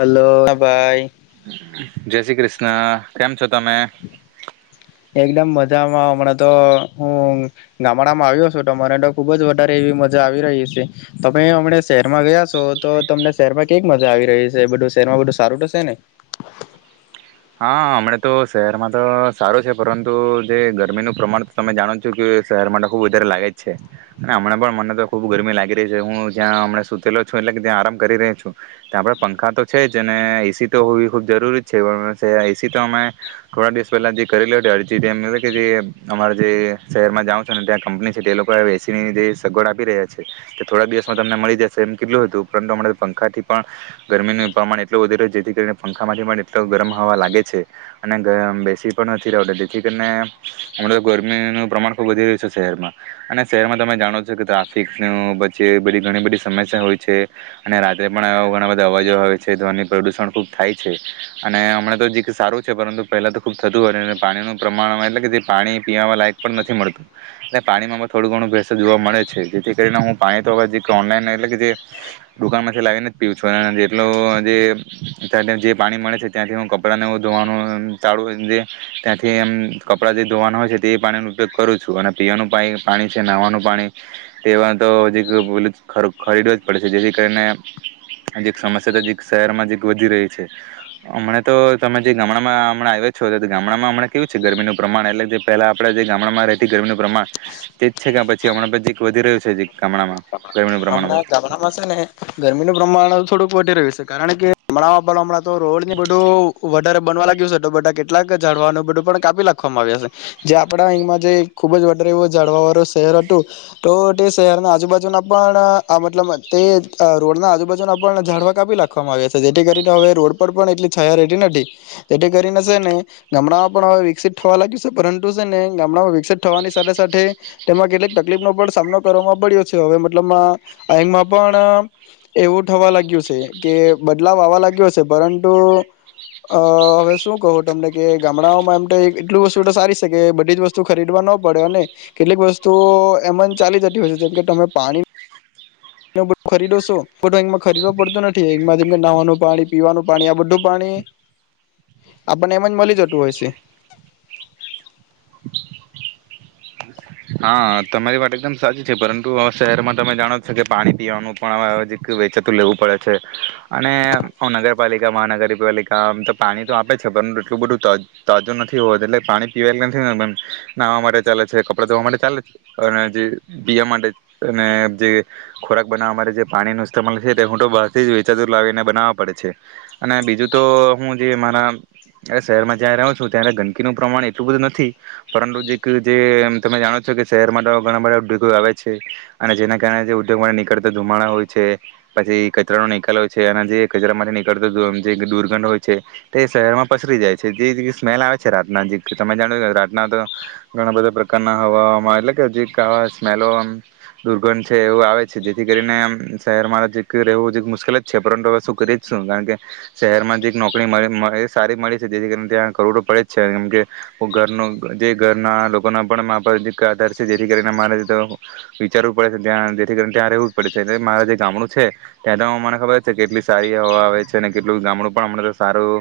Hello ભાઈ. હા કેમ છો તમે? એકદમ મજામાં હમણાં તો હું ગામડામાં આવ્યો છું તો મારે તો ખુબ જ વધારે એવી મજા આવી રહી છે. તમે હમણે શહેરમાં ગયા સો તો તમને શહેરમાં કેવીક મજા આવી રહી છે, બધું શહેરમાં બધું સારું તો સે ને? હા હમણા તો શહેરમાં તો સારું છે પરંતુ જે ગરમીનું પ્રમાણ તો તમે જાણો છો કે શહેરમાં તો ખૂબ વધારે લાગે જ છે અને હમણાં પણ મને તો ખૂબ ગરમી લાગી રહી છે. હું જ્યાં હમણા સુતેલો છું એટલે કે જ્યાં આરામ કરી રહી છું, ત્યાં આપણે પંખા તો છે જ અને એ સી તો હોવી ખૂબ જરૂરી જ છે પણ એસી તો અમે થોડા દિવસ પહેલા જે કરેલી અરજીમ કે જે અમારા જે શહેરમાં જાઉં છ ને ત્યાં કંપની છે તે લોકો એસી ની જે સગવડ આપી રહ્યા છે થોડા દિવસમાં તમને મળી જશે એમ કેટલું હતું પરંતુ અમારે પંખા થી પણ ગરમીનું પ્રમાણ એટલું વધી રહ્યું છે જેથી કરીને પંખામાંથી પણ એટલો ગરમ હવા લાગે છે અને ગ બેસી પણ નથી રહેવાતું જેથી કરીને હમણાં તો ગરમીનું પ્રમાણ ખૂબ વધી રહ્યું છે શહેરમાં અને શહેરમાં તમે જાણો છો કે ટ્રાફિકનું વચ્ચે બધી ઘણી બધી સમસ્યા હોય છે અને રાત્રે પણ આવા ઘણા બધા અવાજો આવે છે, ધ્વની પ્રદૂષણ ખૂબ થાય છે. અને તો જે સારું છે પરંતુ પહેલા તો ખુબ થતું હોય પાણીનું પ્રમાણ એટલે કે જે પાણી પીવાવા લાયક પણ નથી મળતું એ પાણીમાં થોડું ઘણું ભેસ જોવા મળે છે જેથી કરીને હું પાણી તો ઓનલાઈન એટલે કે જે દુકાનમાંથી લાવીને જ પીઉ છું એટ જે ત જે પાણી મળે છે ત્યાંથી હું ક કપડાને ધોવાનું તાળું ત્યાંથી એમ કપડાં જે ધોવાના હોય છે તે પાણીનો ઉપયોગ કરું છું અને પીવાનું પા પાણી છે નહવાનું પાણી તે તો હજીક પલું ખરીદવ જ પડે છે જેથી કરીનેજી સમસ્યા તો શહેરમાં જે વધી રહી છે હમણા તો તમે જે ગામડામાં હમણા આવ્યા છો તો તે ગામડામાં હમણા કેવું છે ગરમીનું પ્રમાણ એટલે કે જે પહેલા આપણેે જે ગામડામાં રહેતી ગરમીનું પ્રમાણ, તેજ છે કે પછી હમણાં પછીક વધી રહ્યું છે જીક ગામડામાં? ગરમીનું પ્રમાણમાં હમણાં ગામડામાં છે ને ગરમીનું પ્રમાણ થોડુંક વધી રહ્યું છે કારણ કે ગામડાં પણ હમણાં તો રોડ ને બધું વધારે બનવા લાગ્યું છે તો બધા કેટલાક ઝાડવાનું બધું પણ કાપી નાખવામાં આવ્યા છે જે આપડા અહીંમાં જે ખુબ જ વધારે એવું ઝાડવા વાળું શહેર હતું તો તે શહેરને આજુબાજુના પણ આ મતલબ તે રોડના આજુબાજુના પણ ઝાડવા કાપી નાખવામાં આવ્યા છે જેથી કરીને હવે રોડ પર પણ એટલી છાયા રહેતી નથી, તેથી કરીને સે ને ગામડામાં પણ હ વિકસિત થવા લાગ્યું છે પરંતુ છે ને ગામડામાં વિકસિત થવાની સાથે સાથે તેમાં કેટલીક તકલીફ નો પણ સામનો કરવામાં પડ્યો છે, હવે એમાં પણ એવું થવા લાગ્યું છે કે બદલાવ આવવા લાગ્યો છે પરંતુ અહ હવે શું કહો તમને કે ગામડાઓમાં એમ થાય કેટલું વસ્તુ તો સારી છે કે બધી જ વસ્તુ ખરીદવા ન પડે અને કેટલીક વસ્તુઓ એમ જ ચાલી જતી હોય છે, જેમ કે તમે પાણી એ બ ખરીદો છો બ અમાં ખરીદવો પડતું નથી એમાં જેમ કે નાહવાનું પાણી પીવાનું પાણી આ બધું પાણી આપણને એમ જ મળી જતું હોય છે. હા તમારી માટેત એકદમ સાચી છે પરંતુ શહેરમાં તમે જાણો છો કે પાણી પીવાનું પણજી વેચાતું લેવું પડે છે અને નગરપાલિકા મહાનગરપાલિકામ તો પાણી તો આપે છે પરંતુ એટલું બધું તાજું નથી હોત એટલે પાણી પીવાટલે નથી નાવા માટે ચાલે છે. આપડ તો અ ચાલે અને જે પીવા માટે અને જે ખોરાક બનાવવા માટે જે પાણી નમાલ છે તે હું તો બહારથી જ વેચાતુર લાવીને બનાવવા પડે છે અને બીજું તો હું જે મારા શહેરમાં જ્યાં રહું છું ત્યાં ગંદકીનુંું પ્રમાણ એટલું બધું નથી પરંતુ જે જે. તમે જાણો છો કે શહેરમાં તો ઘણા બધા ઉદ્યોગો આવે છે અને જેના કારણે જે ઉદ્યોગ માટે નીકળતા ધુમાડા હોય છે પછી કચરાનો નિકાલ હોય છે અને જે કચરા માટે નીકળતો જે દુર્ગંધ હોય છે તે શહેરમાં પસરી જાય છે જે સ્મેલ આવે છે રાતના જે તમે જાણો છો રાતના તો ઘણા બધા. હવામાં એટલે કે જે આ સ્મેલો દુર્ગંધ છે એવું આવે છે જેથી કરીને શહેરમાં જે રહેવું મુશ્કેલ જ છે પરંતુ હવે શું કરી જ છું કારણ કે શહેરમાં જે નોકરી મળ એ સારી મળે છે જેથી કરીને ત્યાં કરોડો પડે જ છે કેમકે ઘરનું જે ઘરના લોકોના. પણ આધાર છે જેથી કરીને મારે વિચારવું પડે છે ત્યા જેથી કરીને ત્યાં રહેવું પડે છે મારા જે ગામડું છે ત્યાં તો મને ખબર છે કેટલી સારી હવા આવે છે અને કેટલું ગામડું પણમ સારું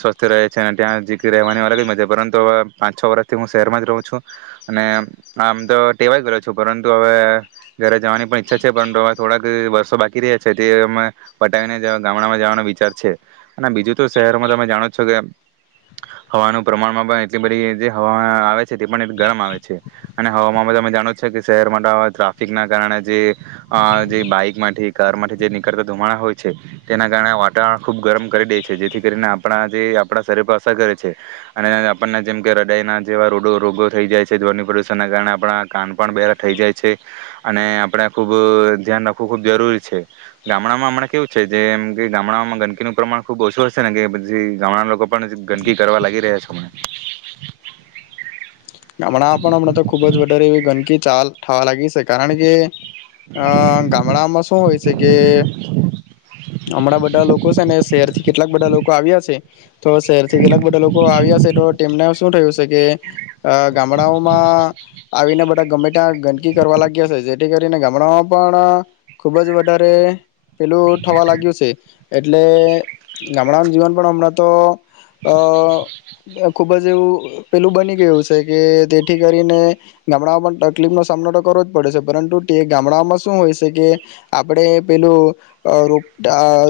સ્વસ્થ રહે છે અને ત્યાં જી રવાની અલગ જ મજ પરંતુ હવે પાંચ છ વર્ષથી હું શહેરમાં જ રહું છું. અને આમ તો ટેવા જ ગલો છું પરંતુ હવે ઘરે જવાની પણ ઈચ્છા છે પરંતુ હવે થોડાક વર્ષો બાકી રહ્યા છે તે અમે પટાવીને ગામડામાં જવાનો વિચાર છે અને બીજું તો શહેરમાં તમે જાણો છો કે હવાનું પ્રમાણમાં પણ એટલી બધી જે હવામાં આવે છે. આવે અને હ તમે જાણો છો કે શહેરમાં ટ્રાફિક ના કારણે જે બાઈક માટેથી કાર માટે જે નીકળતા ધુમાણા હોય છે તેના કારણે વાતાવરણ ખુબ ગરમ કરી દે છે જેથી કરીને આપણા જે આપણા શરીર પર અસર કરે છે અને આપણને જેમ કે રડાઈના જેવા રોડો. રોગો થઈ જાય છે ધર પ્રદુષણ ના કારણે આપણા કાન પણ બારા થઈ જાય છે અને આપણે ખુબ ધ્યાન રાખવું ખૂબ જરૂરી છે ગામડામાં હણાં કેવું છે જેમ કે ગામડામાં ગંદકીનું પ્રમાણ ખુબ ઓછું હશે ને કે પછી ગામડા લોકો પણ ગંદકી કરવા લાગી રહ્યા છે. હમણાં પણ હમણાં તો ખુબ જ વધારે એવી ગંદકી ચાલ થઠાવા લાગીશ. કારણ કે અ ગામડામાં શું હોય છે કે હમણાં બધા લોકો છે ને શહેર. થી કેટલાક બધા લોકો આવ્યા છે. તો શહેર થી કેટલાક બધા લોકો આવ્યા છે તો તેમને શું થયું છે કે. ગામડાઓમાં આવીને બધા ગમે ત્યાં ગંદકી કરવા લાગ્યા છે જેથી કરીને ગામડાઓમાં પણ ખુબ જ વધારે. પેલું થવા લાગ્યું છે. એટલે ગામડાનું જીવન પણ હમણાં તો. અ. ખુબ જ એવું પેલું બની ગયું છે. કે તેથી કરીને ગામડામાં પણ તકલીફનોો સામનો તો કરવો જ પડે છે પરંતુ તે ગામડામાં શું હોય છે કે આપણે પેલું ર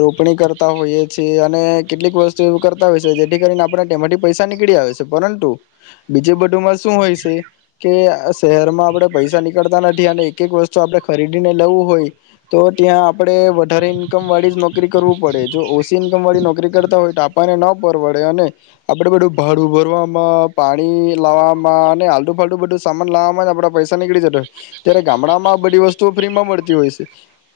રોપણી કરતા હોઈએ છે અને કેટલીક વસ્તુ એ કરતા હોય છે જેથી કરીને આપણે તેમાંથી પૈસા નીકળી આવે છે પરંતુ બીજુંધું. શું હોય છે કે શહેરમાં આપણે પૈસા નીકળતા નથી અને એક એક વસ્તુ આપણે ખરીદીને લવું હોય તો ત્યાં આપડે વધારે ઇન્કમ વાળી જ નોકરી કરવું પડે જો ઓસીી ઇન્કમ વાળી નોકરી કરતા હોય ટાપાને ન પરવડે અને આપડે બધું ભાડું ભરવામાં પાણી. લાવવામાં અને હલડુ ફાડુ બધું સામાન લાવવામાં આપડા પૈસા નીકળી જતા હોય ત્યારે ગામડામાં આ બધી વસ્તુઓ ફ્રીમાં મળતી હોય છે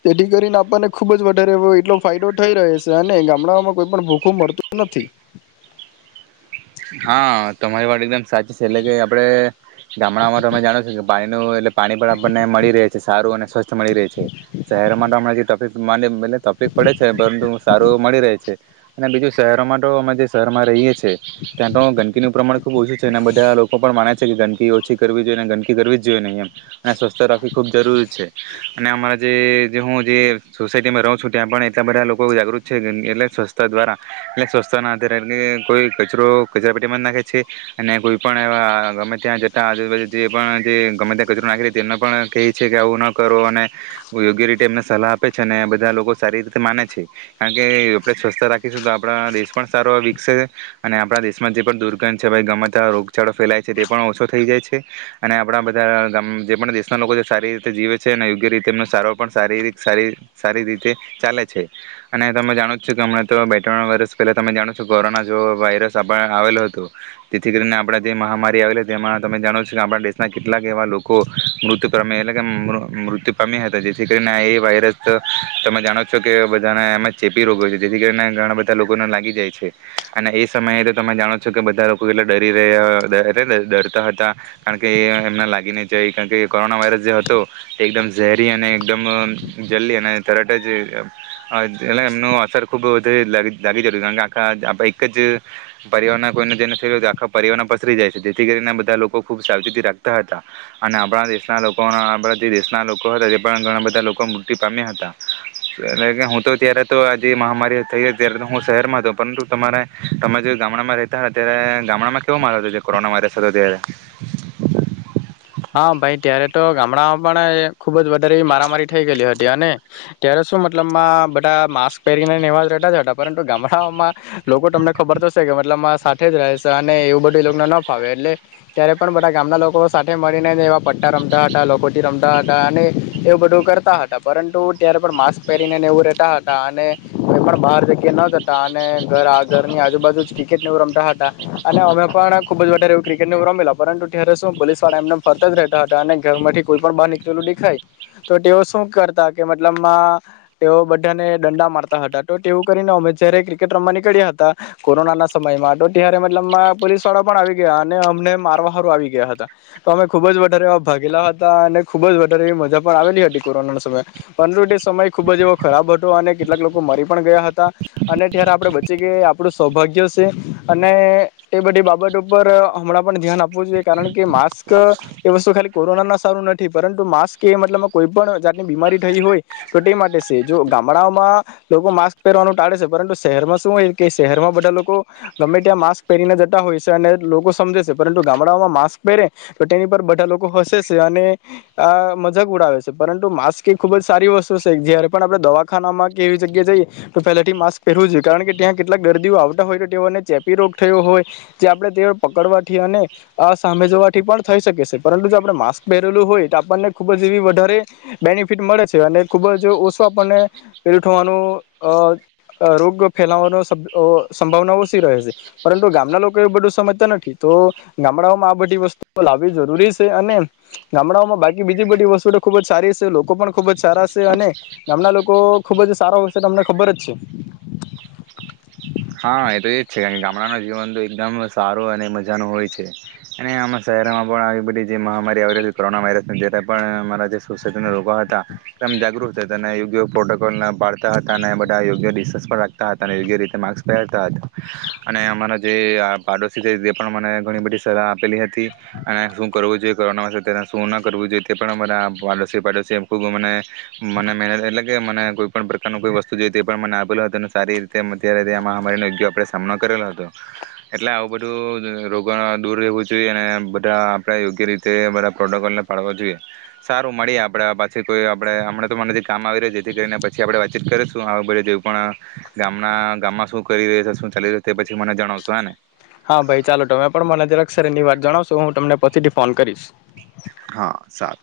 તેથી કરીને આપણને ખુબ જ વધારે એટલો ફાયદો થઈ રહે છે અને ગામડામાં કોઈ પણ ભૂખું મળતું નથી. હા તમારી વાત એકદમ સાચી છે એટલે કે આપણે ગામડામાં તો તમે જાણો છો કે પાણીનું એટલે પાણી પણ આપણને મળી રહે છે સારું અને સ્વસ્થ મળી રહે છે શહેરો માટે તો હમણાં જેક એટ તફીક પડે છે પરંતુ સારું મળી રહે છે અને બીજું શહેરોમાં તો અમે જે શહેરમાં રહીએ છીએ. છે. ગંદકીનું પ્રમાણ ખૂબ ઓછું છે અને બધા લોકો પણ માને છે કે ગંદકી ઓછી કરવી જોઈએ ને ગંદકી કરવી જ જોઈએ નહીં એમ અને સ્વસ્થ રાખવી ખૂબ જરૂરી છે અને અમારા જે જે હું જે સોસાયટીમાં રહું છું ત્યાં પણ એટલા બધા લોકો જાગૃત છેંદ એટલે સ્વસ્થતા દ્વારા એટલે સ્વસ્થછ ના ધારે એટ કે કોઈ કચરો. કચરા પેટીમાં નાખે છે અને કોઈ પણ એ ગમે ત્યાં જતા આજુબાજુ જે પણ જે ગમે ત્યાં કચરો નાખે એને પણ કહે છે કે આવું ન કરવો અને યોગ્ય રીતે એમને સલાહ આપે છે અને બધા લોકો સારી રીતે માને છે કારણ કે આપણે સ્વચ્છ રાખીશું તો આપણા દેશ પણ સારો વિકસે છે અને આપણા દેશ. દેશમાં જે પણ દુર્ગંધ છેાઈ ગમેતતા રોગચાળો ફેલાય છે તે પણ ઓછો થઈ જાય છે અને આપણા બધા જે પણ દેશના લોકો સારી રીતે જીવે છે અને યોગ્ય રીતે એમનો સારવાો પણ શારીરિક સારી સારી રીતે ચાલે છે અને તમે જાણો છ કે હમણાં તો બે ત્રણ વર્ષ પહેલા તમે જાણો છો કોરોના જો વાયરસ. જેથી કરીને આપણા જે મહામારી આવેલી તેમાં તમે જાણો છો કે આપણા દેશના કેટલાક એવા લોકો મૃત્યુ પામ એટલે મૃત્યુ પામ્યા હતા જેથી કરીને એ વાયરસ તમે જાણો છો કે બધાના એમાં ચેપી રોગ હો છે જેથી કરીને ઘણા બધા લોકોને લાગી જાય છે અને. સમયે તો તમે જાણો છો કે બધા લોકો એટલા ડરી રહ્યા ડરતા હતા કારણ કે એ એમને લાગીને જાય કારણ કે કોરોના વાયરસ જે હતો તે એકદમ ઝેરી અને એકદમ જલ્દી અને તરત જ એટ એમનું અસર ખૂબ વધુ લાગી જતી કારણ કે આખા આપ એક જ. પરિવારના કોઈનેને થ આખા પરિવારના પસરી જાય છે જેથી કરીને બધા લોકો ખૂબ સાવચેતી રાખતા હતા અને આપણા દેશના લોકો આપણા જે દેશના લોકો હતા તે પણ ઘણા બધા લોકો મૃત્યુ પામ્યા હતા એટલે કે હું તો ત્યારે તો આ જે મહામારી થઈ ત્યારે તો હું શહેરમાં હતો પરંતુ તમારા. તમે જે ગામડામાં રતા હતા ત્યારે ગામડામાં કેવો માર હતો કોરોના વાયરસ હતો ત્યારે. હા ભાઈ ત્યારે તો ગામડામાં પણ ખુબ જ વધારે મારામારી થઈ ગયેલી હતી અને ત્યારે શું મતલબમાં બધા માસ્ક પહેરીનેવા રહેતા જ હતા પરંતુ ગામડાઓમાં લોકો તમને ખબર તોશે કે મતલબ સાથે જ રહે છે અને એવું બધુંને ન ફાવે એટલે ત્યારે પણ બધા ગામના લોકો. એવા પટ્ટા રમતા હતા લોકોજી રમતા હતા અને એવું બધું કરતા હતા પરંતુ ત્યારે પણ માસ્ક પહેરીને ને એવું રતા હતા અને કોઈ પણ બહાર જગ્યા ન જતા અને ઘર આ ઘરની આજુબાજુ જ ક્રિકેટ ને એવું રમતા હતા અને અમે પણ ખુબ જારે એવું ક્રિકેટ નેવું રમેલા પરંતુ ત્યારે શું પોલીસ. પણ એમને ફરતા જ રહેતા હતા અને ઘર માંથી કોઈ પણ બહાર નીકળેલું દેખાય તો તેઓ શું કરતા કે મતલબ તેઓ બધાને દંડા મારતા હતા તો તેવું કરીને અમે જયારે ક્રિકેટ રમવા નીકળ્યા હતા કોરોના ના સમયમાં તો ત્યારે મતલબ પોલીસ વાળા પણ આવી ગયા અને અમને મારવાહાર આવી ગયા હતા. તો અમે ખુબ જ વધારે એવા ભાગેલા હતા અને ખુબ જ વધારે એવી મજા પણ આવેલી હતી કોરોના સમયે પરંતુ તે સમય ખુબ જ એવો ખરાબ હતો અને કેટલાક લોકો મરી પણ ગયા હતા અને ત્યારે આપણે બચી ગઈ આપણું સૌભાગ્ય છે અને એ બધી બાબત ઉપર હમણાં પણ ધ્યાન આપવું જોઈએ કારણ કે. માસ્ક એ વસ્તુ ખાલી કોરોના ના સારું નથી પરંતુ માસ્ક એ મતલબ કોઈ પણ જાતની બીમારી થઈ હોય તો તે માટે છે જો ગામડાઓમાં લોકો માસ્ક પહેરવાનું ટાળે છે પરંતુ શહેરમાં શું હોય કે શહેરમાં બધા લોકો ગમે ત્યાં માસ્ક પહેરીને જતા હોય છે અને લોકો સમજે છે પરંતુ ગામડાઓમાં માસ્ક. પહેરે તો તેની પર બધા લોકો હસે છે અને આ મજાક ઉડાવે છે પરંતુ માસ્ક એ ખુબ જ સારી વસ્તુ છે જયારે પણ આપડણે દવાખાનામાં કે એવી જગ્યા જઈએ તો પહેલાથી માસ્ક પહેરવું જોઈએ કારણ કે ત્યાં કેટલાક દર્દીઓ આવતા હોય તો તેઓને ચેપી રોગ થયો હોય જે આપણે તેઓ પકડવાથી અને. સાવાથી પણ થઈ શકે છે પરંતુ જો આપણે માસ્ક પહેરેલું હોય તો આપણને ખુબ જ એવી વધારે બેનિફિટ મળે છે અને ખુબ જ ઓછો આપણને પહેરું થવાનું રોગ ફેલાવાનો સંભાવના ઓછી રહે છે પરંતુ ગામના લોકો એવું બધું સમજતા નથી તો ગામડાઓમાં. બધી વસ્તુ લાવવી જરૂરી છે અને ગામડાઓમાં બાકી બીજી બધી વસ્તુ તો ખુબ જ સારી છે લોકો પણ ખુબ જ સારા છે અને ગામડા લોકો ખુબ જ સારો તમને ખબર જ છે. હા એ તો એ જ છે કારણ કે ગામડાનું જીવન તો એકદમ સારું અને મજા ન હોય છે અને આમાં શહેરમાં પણ આવી બધી જે મહામારી આવી ર હતી કોરોના વાયરસ જ્યારે પણ અમારા જે સુજ રોગ હતામ જાગૃત થ હતા યોગ્ય પ્રોટોકોલ પાડતા હતા બધા યોગ્યિન્ રાખતા હતાયોગ્ય રીતે મા. પહેરતા હતા અને અમારા જે આ પાડોશી છે તે પણ મને ઘણી બધી સલાહ આપેલી હતી અને શું કરવું જોઈએ કોના વના શું ન કરવું જોઈએ તે પણ અમારા પાડોશી પાડોશી ખૂબ મને. મને મેને એટ. કે મને કોઈ પણ પ્રકારનું કોઈ વસ્તુ જોઈ તે પણ મને આપેલ હતું અને સારી રીતે અ્યારે. આ મહામારીનો યોગ્ય આપણે સામનો કરેલો હતો એટલે આવું બધું રોગો દૂર રહેવું જોઈએ અને બધા આપણે યોગ્ય રીતે બધા પ્રોટોકોલને ફડવા જોઈએ સારું મળીએ આપણે પાછી કોઈ આપણે હમણાં તો મનેથી કામ આવી રહ્યા જેથી કરીને પછી આપણે વાતચીત કરીશું આવું બધ જે પણ ગામના. ગામમાં શું કરી રહ્યા છે શું ચાલી રહ્યું છે તે પછી મને જણાવશો હે ને. હા ભાઈ ચાલો તમે પણ મને જે અક્ષર એની વાત જણાવશો હું તમને પછીથી ફોન કરીશ. હા સારું.